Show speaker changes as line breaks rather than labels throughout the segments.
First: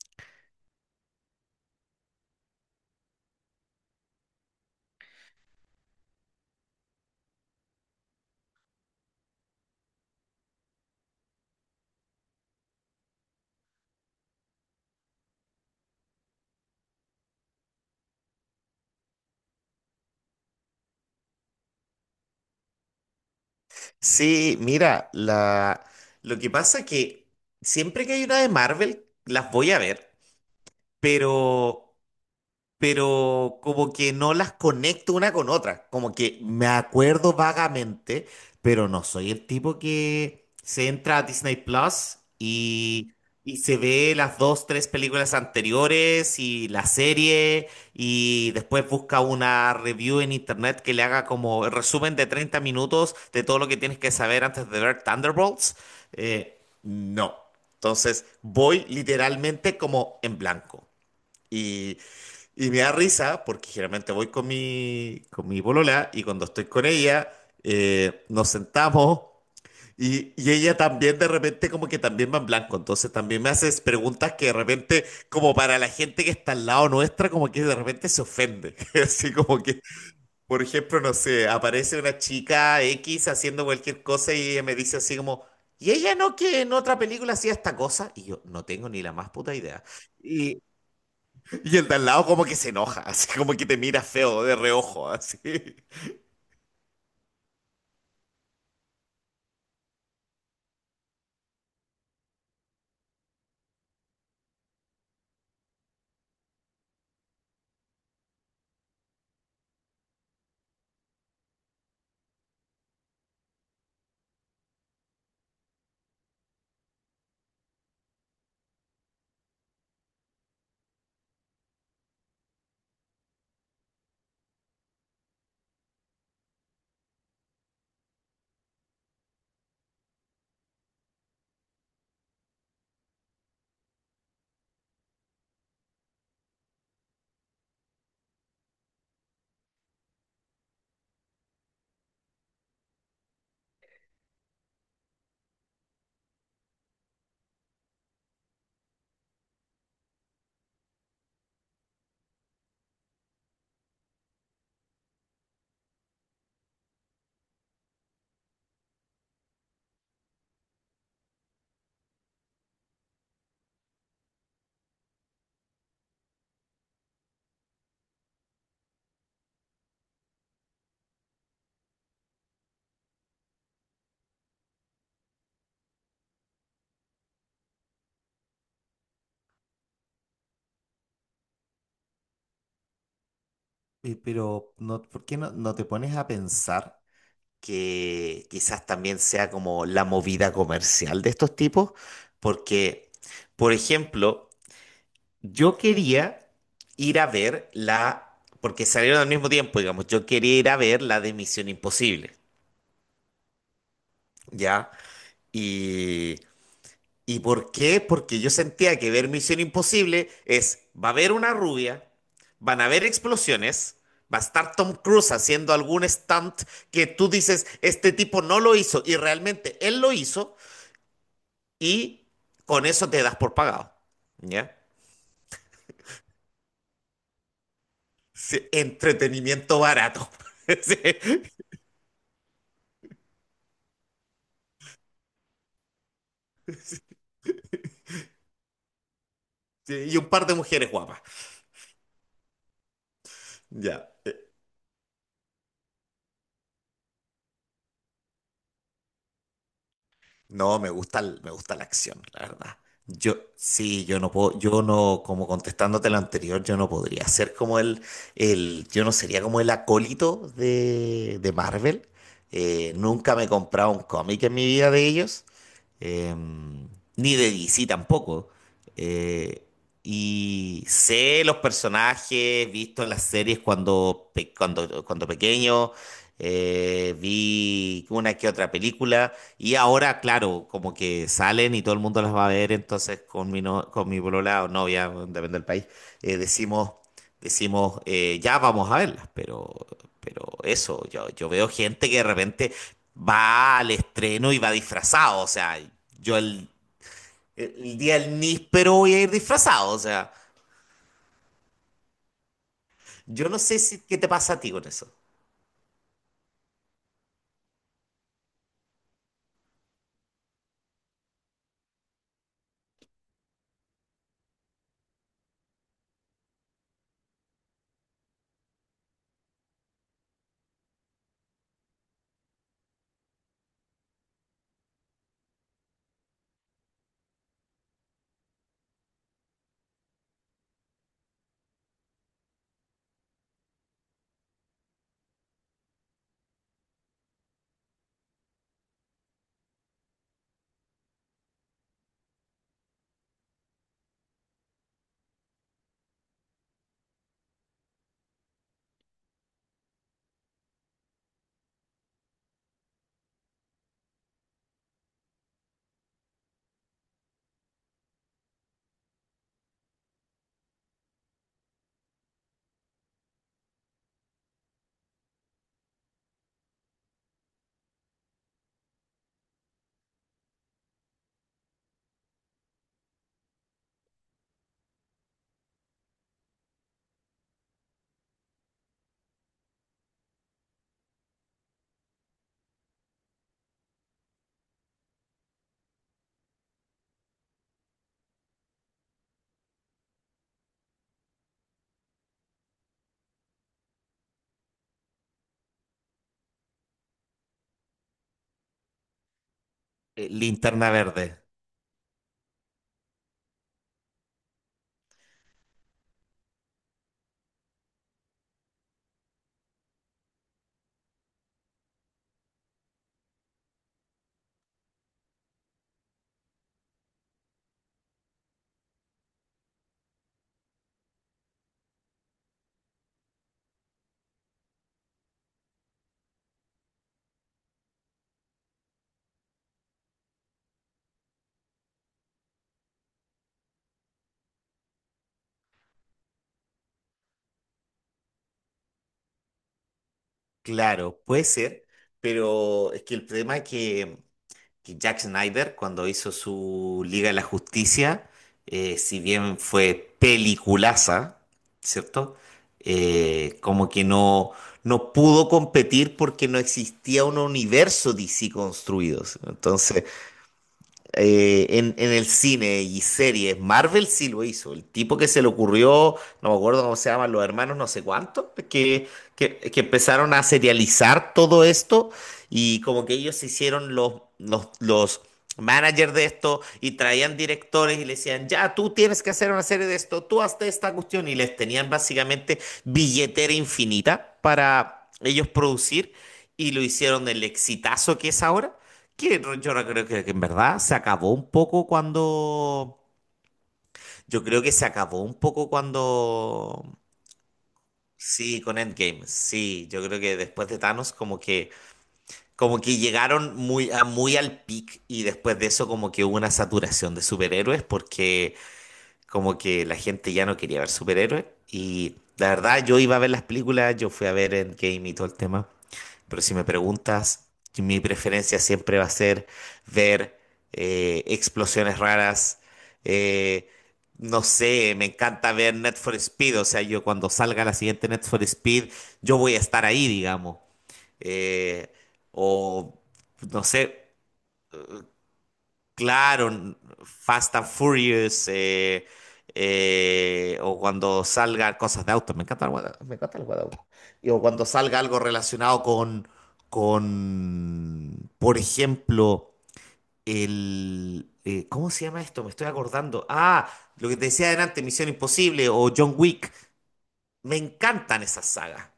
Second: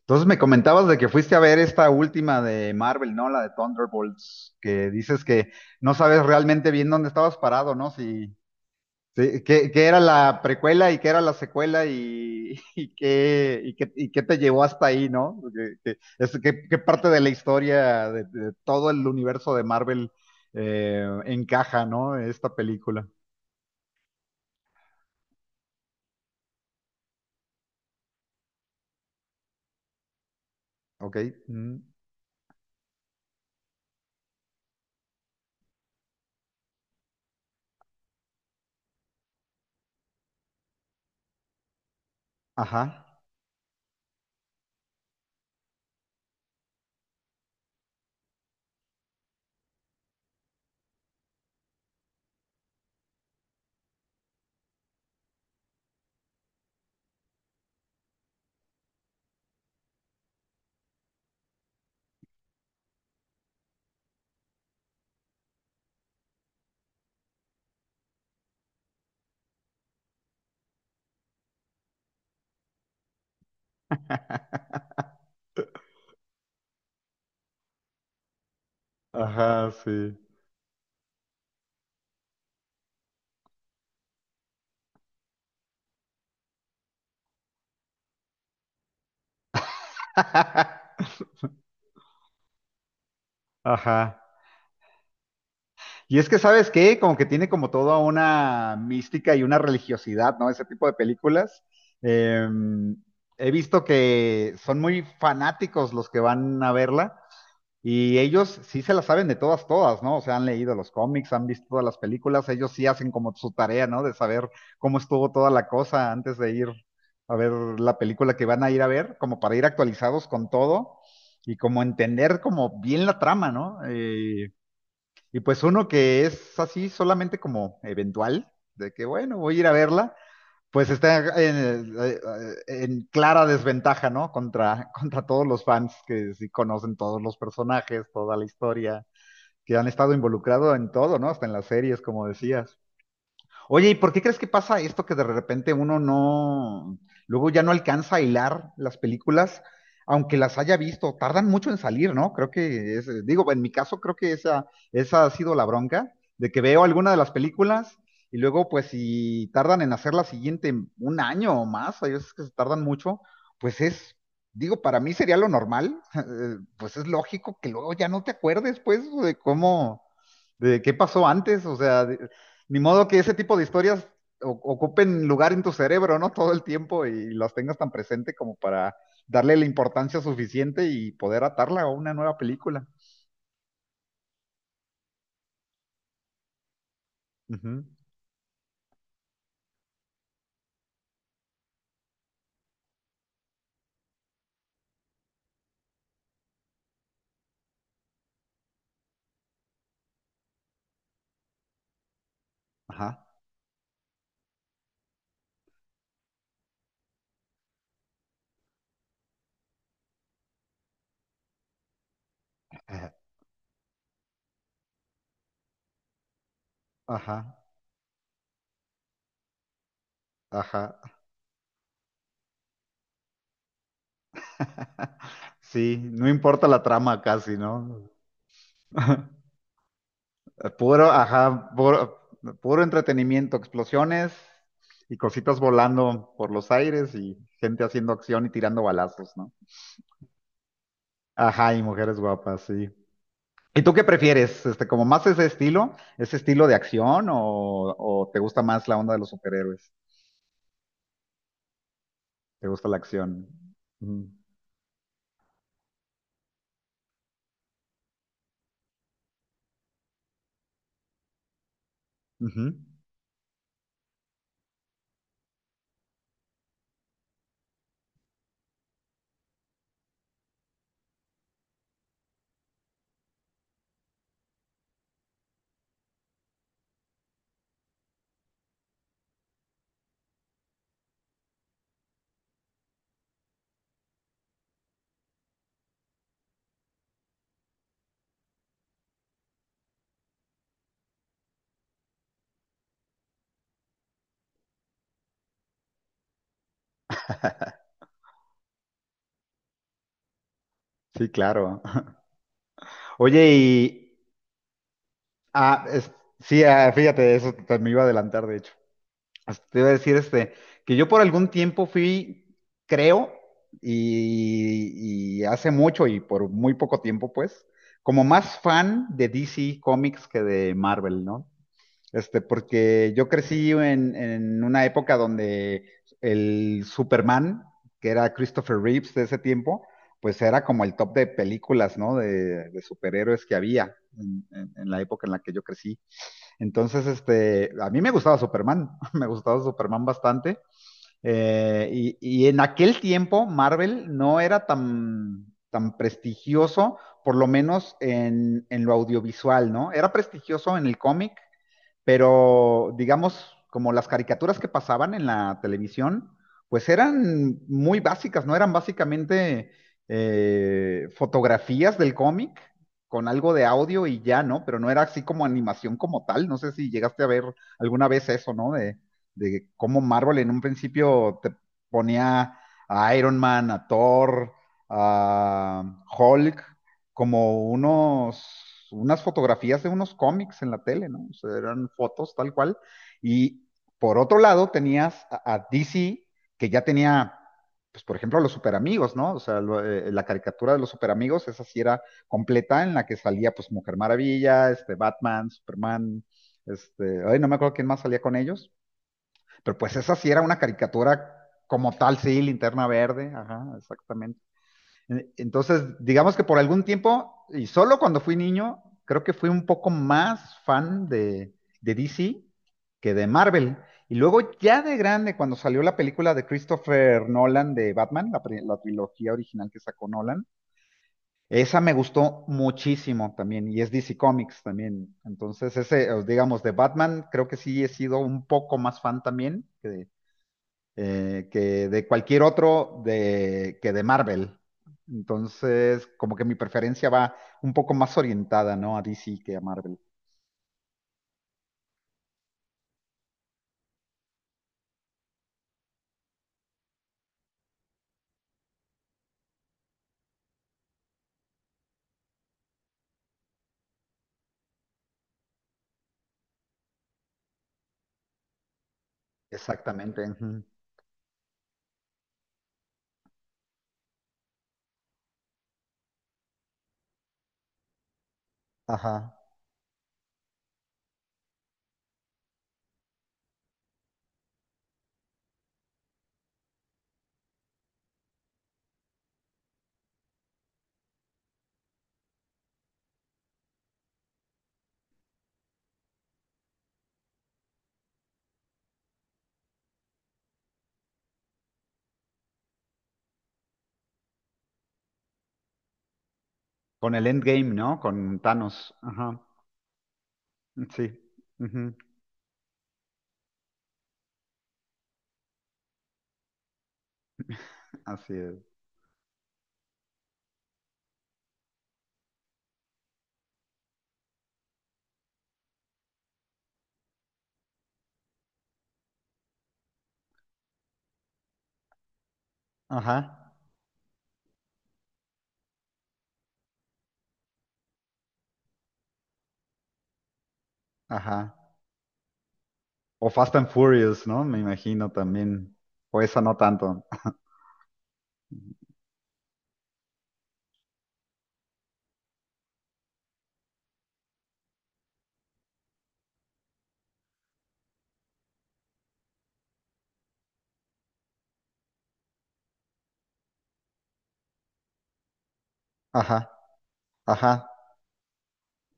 Entonces me comentabas de que fuiste a ver esta última de Marvel, ¿no? La de Thunderbolts, que dices que no sabes realmente bien dónde estabas parado, ¿no? Qué era la precuela y qué era la secuela y qué te llevó hasta ahí, ¿no? Qué parte de la historia de todo el universo de Marvel encaja, ¿no? Esta película.
Sí, mira, la... lo que pasa que siempre que hay una de Marvel, las voy a ver,
Ok. mm,
pero como que no las conecto una con otra. Como que me acuerdo vagamente, pero no soy el tipo que se entra a Disney Plus
Ajá.
y, se ve las dos, tres películas anteriores y la serie y después busca una review en internet que le haga como el resumen de 30 minutos de todo lo que tienes que saber antes de ver Thunderbolts. No. Entonces voy literalmente como en blanco y y me da risa porque generalmente voy con con mi polola y cuando estoy con ella nos sentamos y, ella también de repente como que también va en blanco. Entonces también me haces preguntas que de repente como para la gente que está al lado nuestra como que de repente se ofende. Así como
Ajá,
que,
sí.
por ejemplo, no sé, aparece una chica X haciendo cualquier cosa y ella me dice así como... Y ella no que en otra película hacía esta cosa y yo no tengo ni la más puta idea. Y el de al lado como que se enoja, así como que te mira
Ajá.
feo de reojo, así.
Y es que, ¿sabes qué? Como que tiene como toda una mística y una religiosidad, ¿no? Ese tipo de películas. Eh, He visto que son muy fanáticos los que van a verla y ellos sí se la saben de todas, todas, ¿no? O sea, han leído los cómics, han visto todas las películas, ellos sí hacen como su tarea, ¿no? De saber cómo estuvo toda la cosa antes de ir a ver la película que van a ir a ver, como para ir actualizados con todo y como entender como bien la trama, ¿no? Y pues uno que es así solamente como eventual, de que bueno, voy a ir a verla, pues está en clara desventaja, ¿no? Contra, contra todos los fans que sí conocen todos los personajes, toda la historia, que han estado involucrados en todo, ¿no? Hasta en las series, como decías. Oye, ¿y por qué crees que pasa esto que de repente uno no, luego ya no alcanza a hilar las películas, aunque las haya visto? Tardan mucho en salir, ¿no? Creo que es, digo, en mi caso creo que esa ha sido la bronca, de que veo alguna de las películas y luego pues si tardan en hacer la siguiente un año o más, hay veces que se tardan mucho, pues es, digo, para mí sería lo normal, pues es lógico que luego ya no te acuerdes pues de cómo de qué pasó antes, o sea, ni modo que ese tipo de historias ocupen lugar en tu cerebro, ¿no? Todo el tiempo y las tengas tan presente como para darle la importancia suficiente y poder atarla a una nueva película.
Pero, no, ¿por qué no te pones a pensar
Ujú.
que quizás también sea como la movida comercial de estos tipos? Porque, por ejemplo, yo quería ir a ver la, porque salieron al mismo tiempo, digamos, yo quería ir a ver la de Misión Imposible,
Ajá,
¿ya? Y ¿Y por qué? Porque yo sentía que ver Misión Imposible es, va a haber una rubia, van a haber explosiones, va a estar Tom Cruise haciendo algún stunt que tú
ajá,
dices, este tipo no lo hizo y realmente él lo hizo
ajá.
y con eso te das por pagado. ¿Ya?
Sí, no importa la trama casi, ¿no?
Sí, entretenimiento barato. Sí,
Puro, ajá, puro, puro entretenimiento, explosiones y cositas volando por los aires y gente haciendo acción y tirando balazos, ¿no?
sí, y un par de mujeres guapas.
Ajá, y mujeres guapas, sí. ¿Y tú qué
Ya.
prefieres? Este, como más ese estilo de acción o, ¿o te gusta más la onda de los superhéroes?
No, me gusta, me gusta la acción, la
¿Te
verdad.
gusta la
Yo,
acción?
sí,
Mm,
yo no, como contestándote lo anterior, yo no podría ser como yo no sería como el acólito de, Marvel.
ujú.
Nunca me he comprado un cómic en mi vida de ellos, eh, ni de DC tampoco. Eh, y sé los personajes, visto en las series cuando, cuando pequeño, vi una que otra película, y ahora, claro, como que salen y todo el mundo las va a ver, entonces con mi, no- con mi polola o novia, depende del país, decimos... Decimos, ya vamos a verlas, pero, eso, yo veo gente que de repente va al estreno y va disfrazado, o sea, yo el, el día del níspero voy a ir disfrazado, o sea,
Sí, claro. Oye,
yo no sé si, qué te pasa a ti con eso.
ah, es- sí, ah, fíjate, eso te, me iba a adelantar, de hecho. Hasta te iba a decir este, que yo por algún tiempo fui, creo, y hace mucho y por muy poco tiempo, pues, como más fan de DC Comics que de Marvel, ¿no? Este, porque yo crecí en una época donde el Superman, que era Christopher Reeves de ese tiempo, pues era como el top de películas, ¿no? De superhéroes que había en la época en la que yo crecí. Entonces, este, a mí me gustaba Superman, me gustaba Superman bastante. Y, y en aquel tiempo Marvel no era tan, tan prestigioso, por lo menos en lo audiovisual, ¿no? Era prestigioso en el cómic, pero digamos, como las caricaturas que pasaban en la televisión, pues eran muy básicas, ¿no? Eran básicamente fotografías del cómic con algo de audio y ya, ¿no? Pero no era así como animación como tal. No sé si llegaste a ver alguna vez eso, ¿no? De cómo Marvel en un principio te ponía a Iron Man, a Thor, a Hulk, como unas fotografías de unos cómics en la tele, ¿no? O sea, eran fotos tal cual. Y por otro lado tenías a DC, que ya tenía, pues por ejemplo, a los superamigos, ¿no? O sea, la caricatura de los superamigos, esa sí era completa, en la que salía pues Mujer Maravilla, este, Batman, Superman, este, ay, no me acuerdo quién más salía con ellos, pero pues esa sí era una
Linterna
caricatura
verde,
como tal, sí, Linterna Verde, ajá, exactamente. Entonces, digamos que por algún tiempo, y solo cuando fui niño, creo que fui un poco más fan de DC que de Marvel. Y luego ya de grande, cuando salió la película de Christopher Nolan de Batman, la trilogía original que sacó Nolan, esa me gustó muchísimo también, y es DC Comics también. Entonces, ese, digamos, de Batman, creo que sí he sido un poco más fan también que de cualquier otro de, que de Marvel. Entonces, como que mi preferencia va un poco más orientada, ¿no? A DC que a Marvel.
claro, puede ser, pero es que el problema es que Jack Snyder, cuando hizo su Liga de la Justicia, si bien fue peliculaza, ¿cierto? Como que no, no pudo competir porque no existía un universo DC construido. ¿Sí? Entonces,
Exactamente. Ujú.
en el cine y series, Marvel sí lo hizo. El tipo que se le ocurrió, no me acuerdo cómo se llaman, los hermanos no sé cuánto,
Ajá.
que empezaron a serializar todo esto y como que ellos se hicieron los managers de esto y traían directores y le decían, ya, tú tienes que hacer una serie de esto, tú hazte esta cuestión y les tenían básicamente billetera infinita para ellos producir y lo hicieron el exitazo que es ahora. Que no- yo no creo que en verdad se acabó un poco cuando. Yo creo que se acabó un poco cuando.
Con el Endgame, ¿no? Con
Sí, con
Thanos.
Endgame.
Ajá.
Sí, yo creo que después de
Sí.
Thanos como que
Ujú,
llegaron muy al peak y después de eso como que hubo una saturación de superhéroes
así
porque
es.
como que la gente ya no quería ver superhéroes y la verdad yo iba a ver las películas, yo fui a ver Endgame y todo el tema. Pero si me preguntas, mi preferencia siempre va a ser ver, explosiones raras.
Ajá.
eh, no sé, me encanta ver Net for Speed. O sea, yo cuando salga la siguiente Net for Speed, yo voy a estar ahí, digamos.
Ajá.
Eh, o
O Fast
no
and
sé.
Furious, ¿no? Me imagino también. O esa
Claro,
no tanto.
Fast and Furious, o cuando salgan cosas de autos, me encanta me encanta el guada. Y o cuando salga algo relacionado con, por ejemplo, ¿cómo se llama esto? Me estoy acordando. Ah, lo que te decía adelante, Misión Imposible o John
Ajá.
Wick. Me
Ajá.
encantan esas sagas,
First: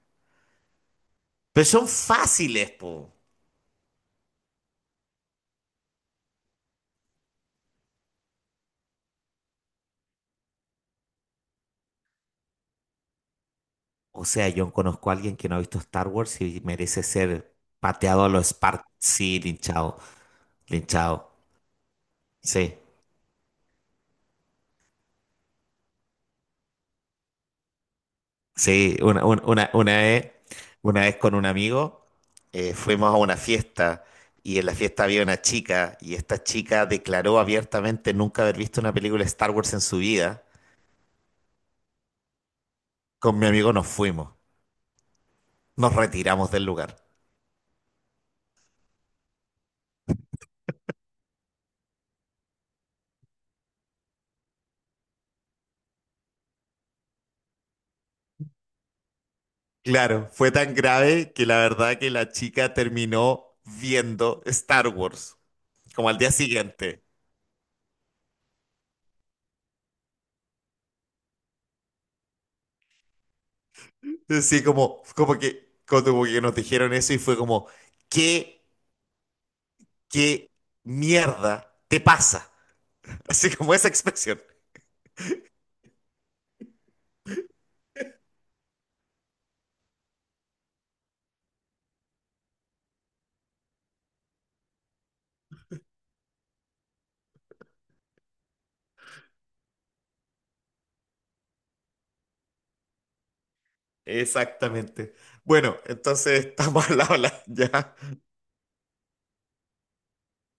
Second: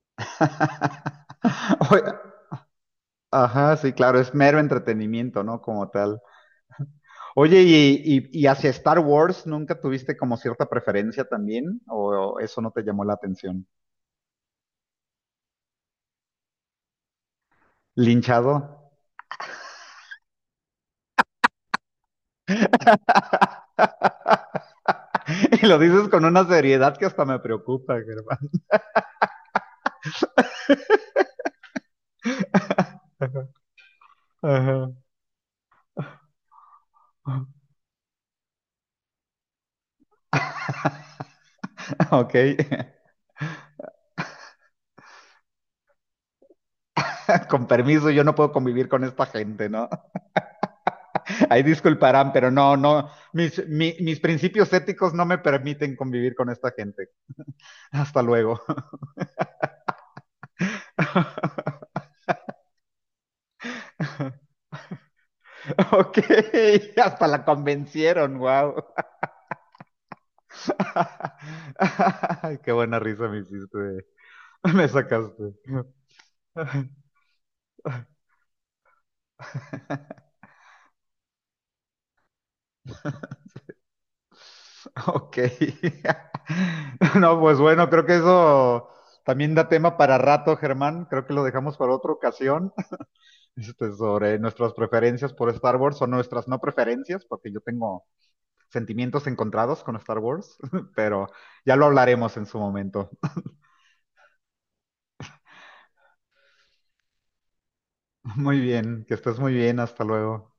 pero son
Oye,
fáciles, po.
Ajá, sí, claro, es mero entretenimiento, ¿no? Como tal. Oye, y hacia Star Wars nunca tuviste como cierta preferencia también? ¿O eso no te llamó la atención?
O sea, yo conozco a alguien que no ha visto Star Wars y merece ser pateado a los
¿Linchado?
Spartans. Sí, linchado, linchado. Sí,
Y lo dices con una seriedad que hasta me preocupa,
sí, una vez con un amigo, fuimos a una fiesta y en la
Germán.
fiesta había una chica y esta chica declaró
Ajá.
abiertamente nunca haber visto una película de Star Wars en su vida.
Ok,
Con mi amigo nos fuimos, nos retiramos del lugar.
con permiso, yo no puedo convivir con esta gente, ¿no? Ahí disculparán, pero no, no, mis principios éticos no me permiten convivir con esta gente. Hasta luego.
Claro, fue tan grave que la verdad que la chica terminó viendo Star Wars, como al
Ok,
día siguiente.
hasta la convencieron, wow. Qué buena risa me hiciste.
Sí,
Me sacaste.
como que nos dijeron eso y fue como, ¿qué, qué mierda te pasa? Así como esa expresión.
Ok. No, pues bueno, creo que eso también da tema para rato, Germán. Creo que lo dejamos para otra ocasión. Este, sobre nuestras preferencias por Star Wars o nuestras no preferencias, porque yo tengo sentimientos encontrados con Star Wars, pero ya lo hablaremos en su momento.
Exactamente. Bueno, entonces estamos al habla, ya.
Muy bien, que estés muy bien. Hasta luego.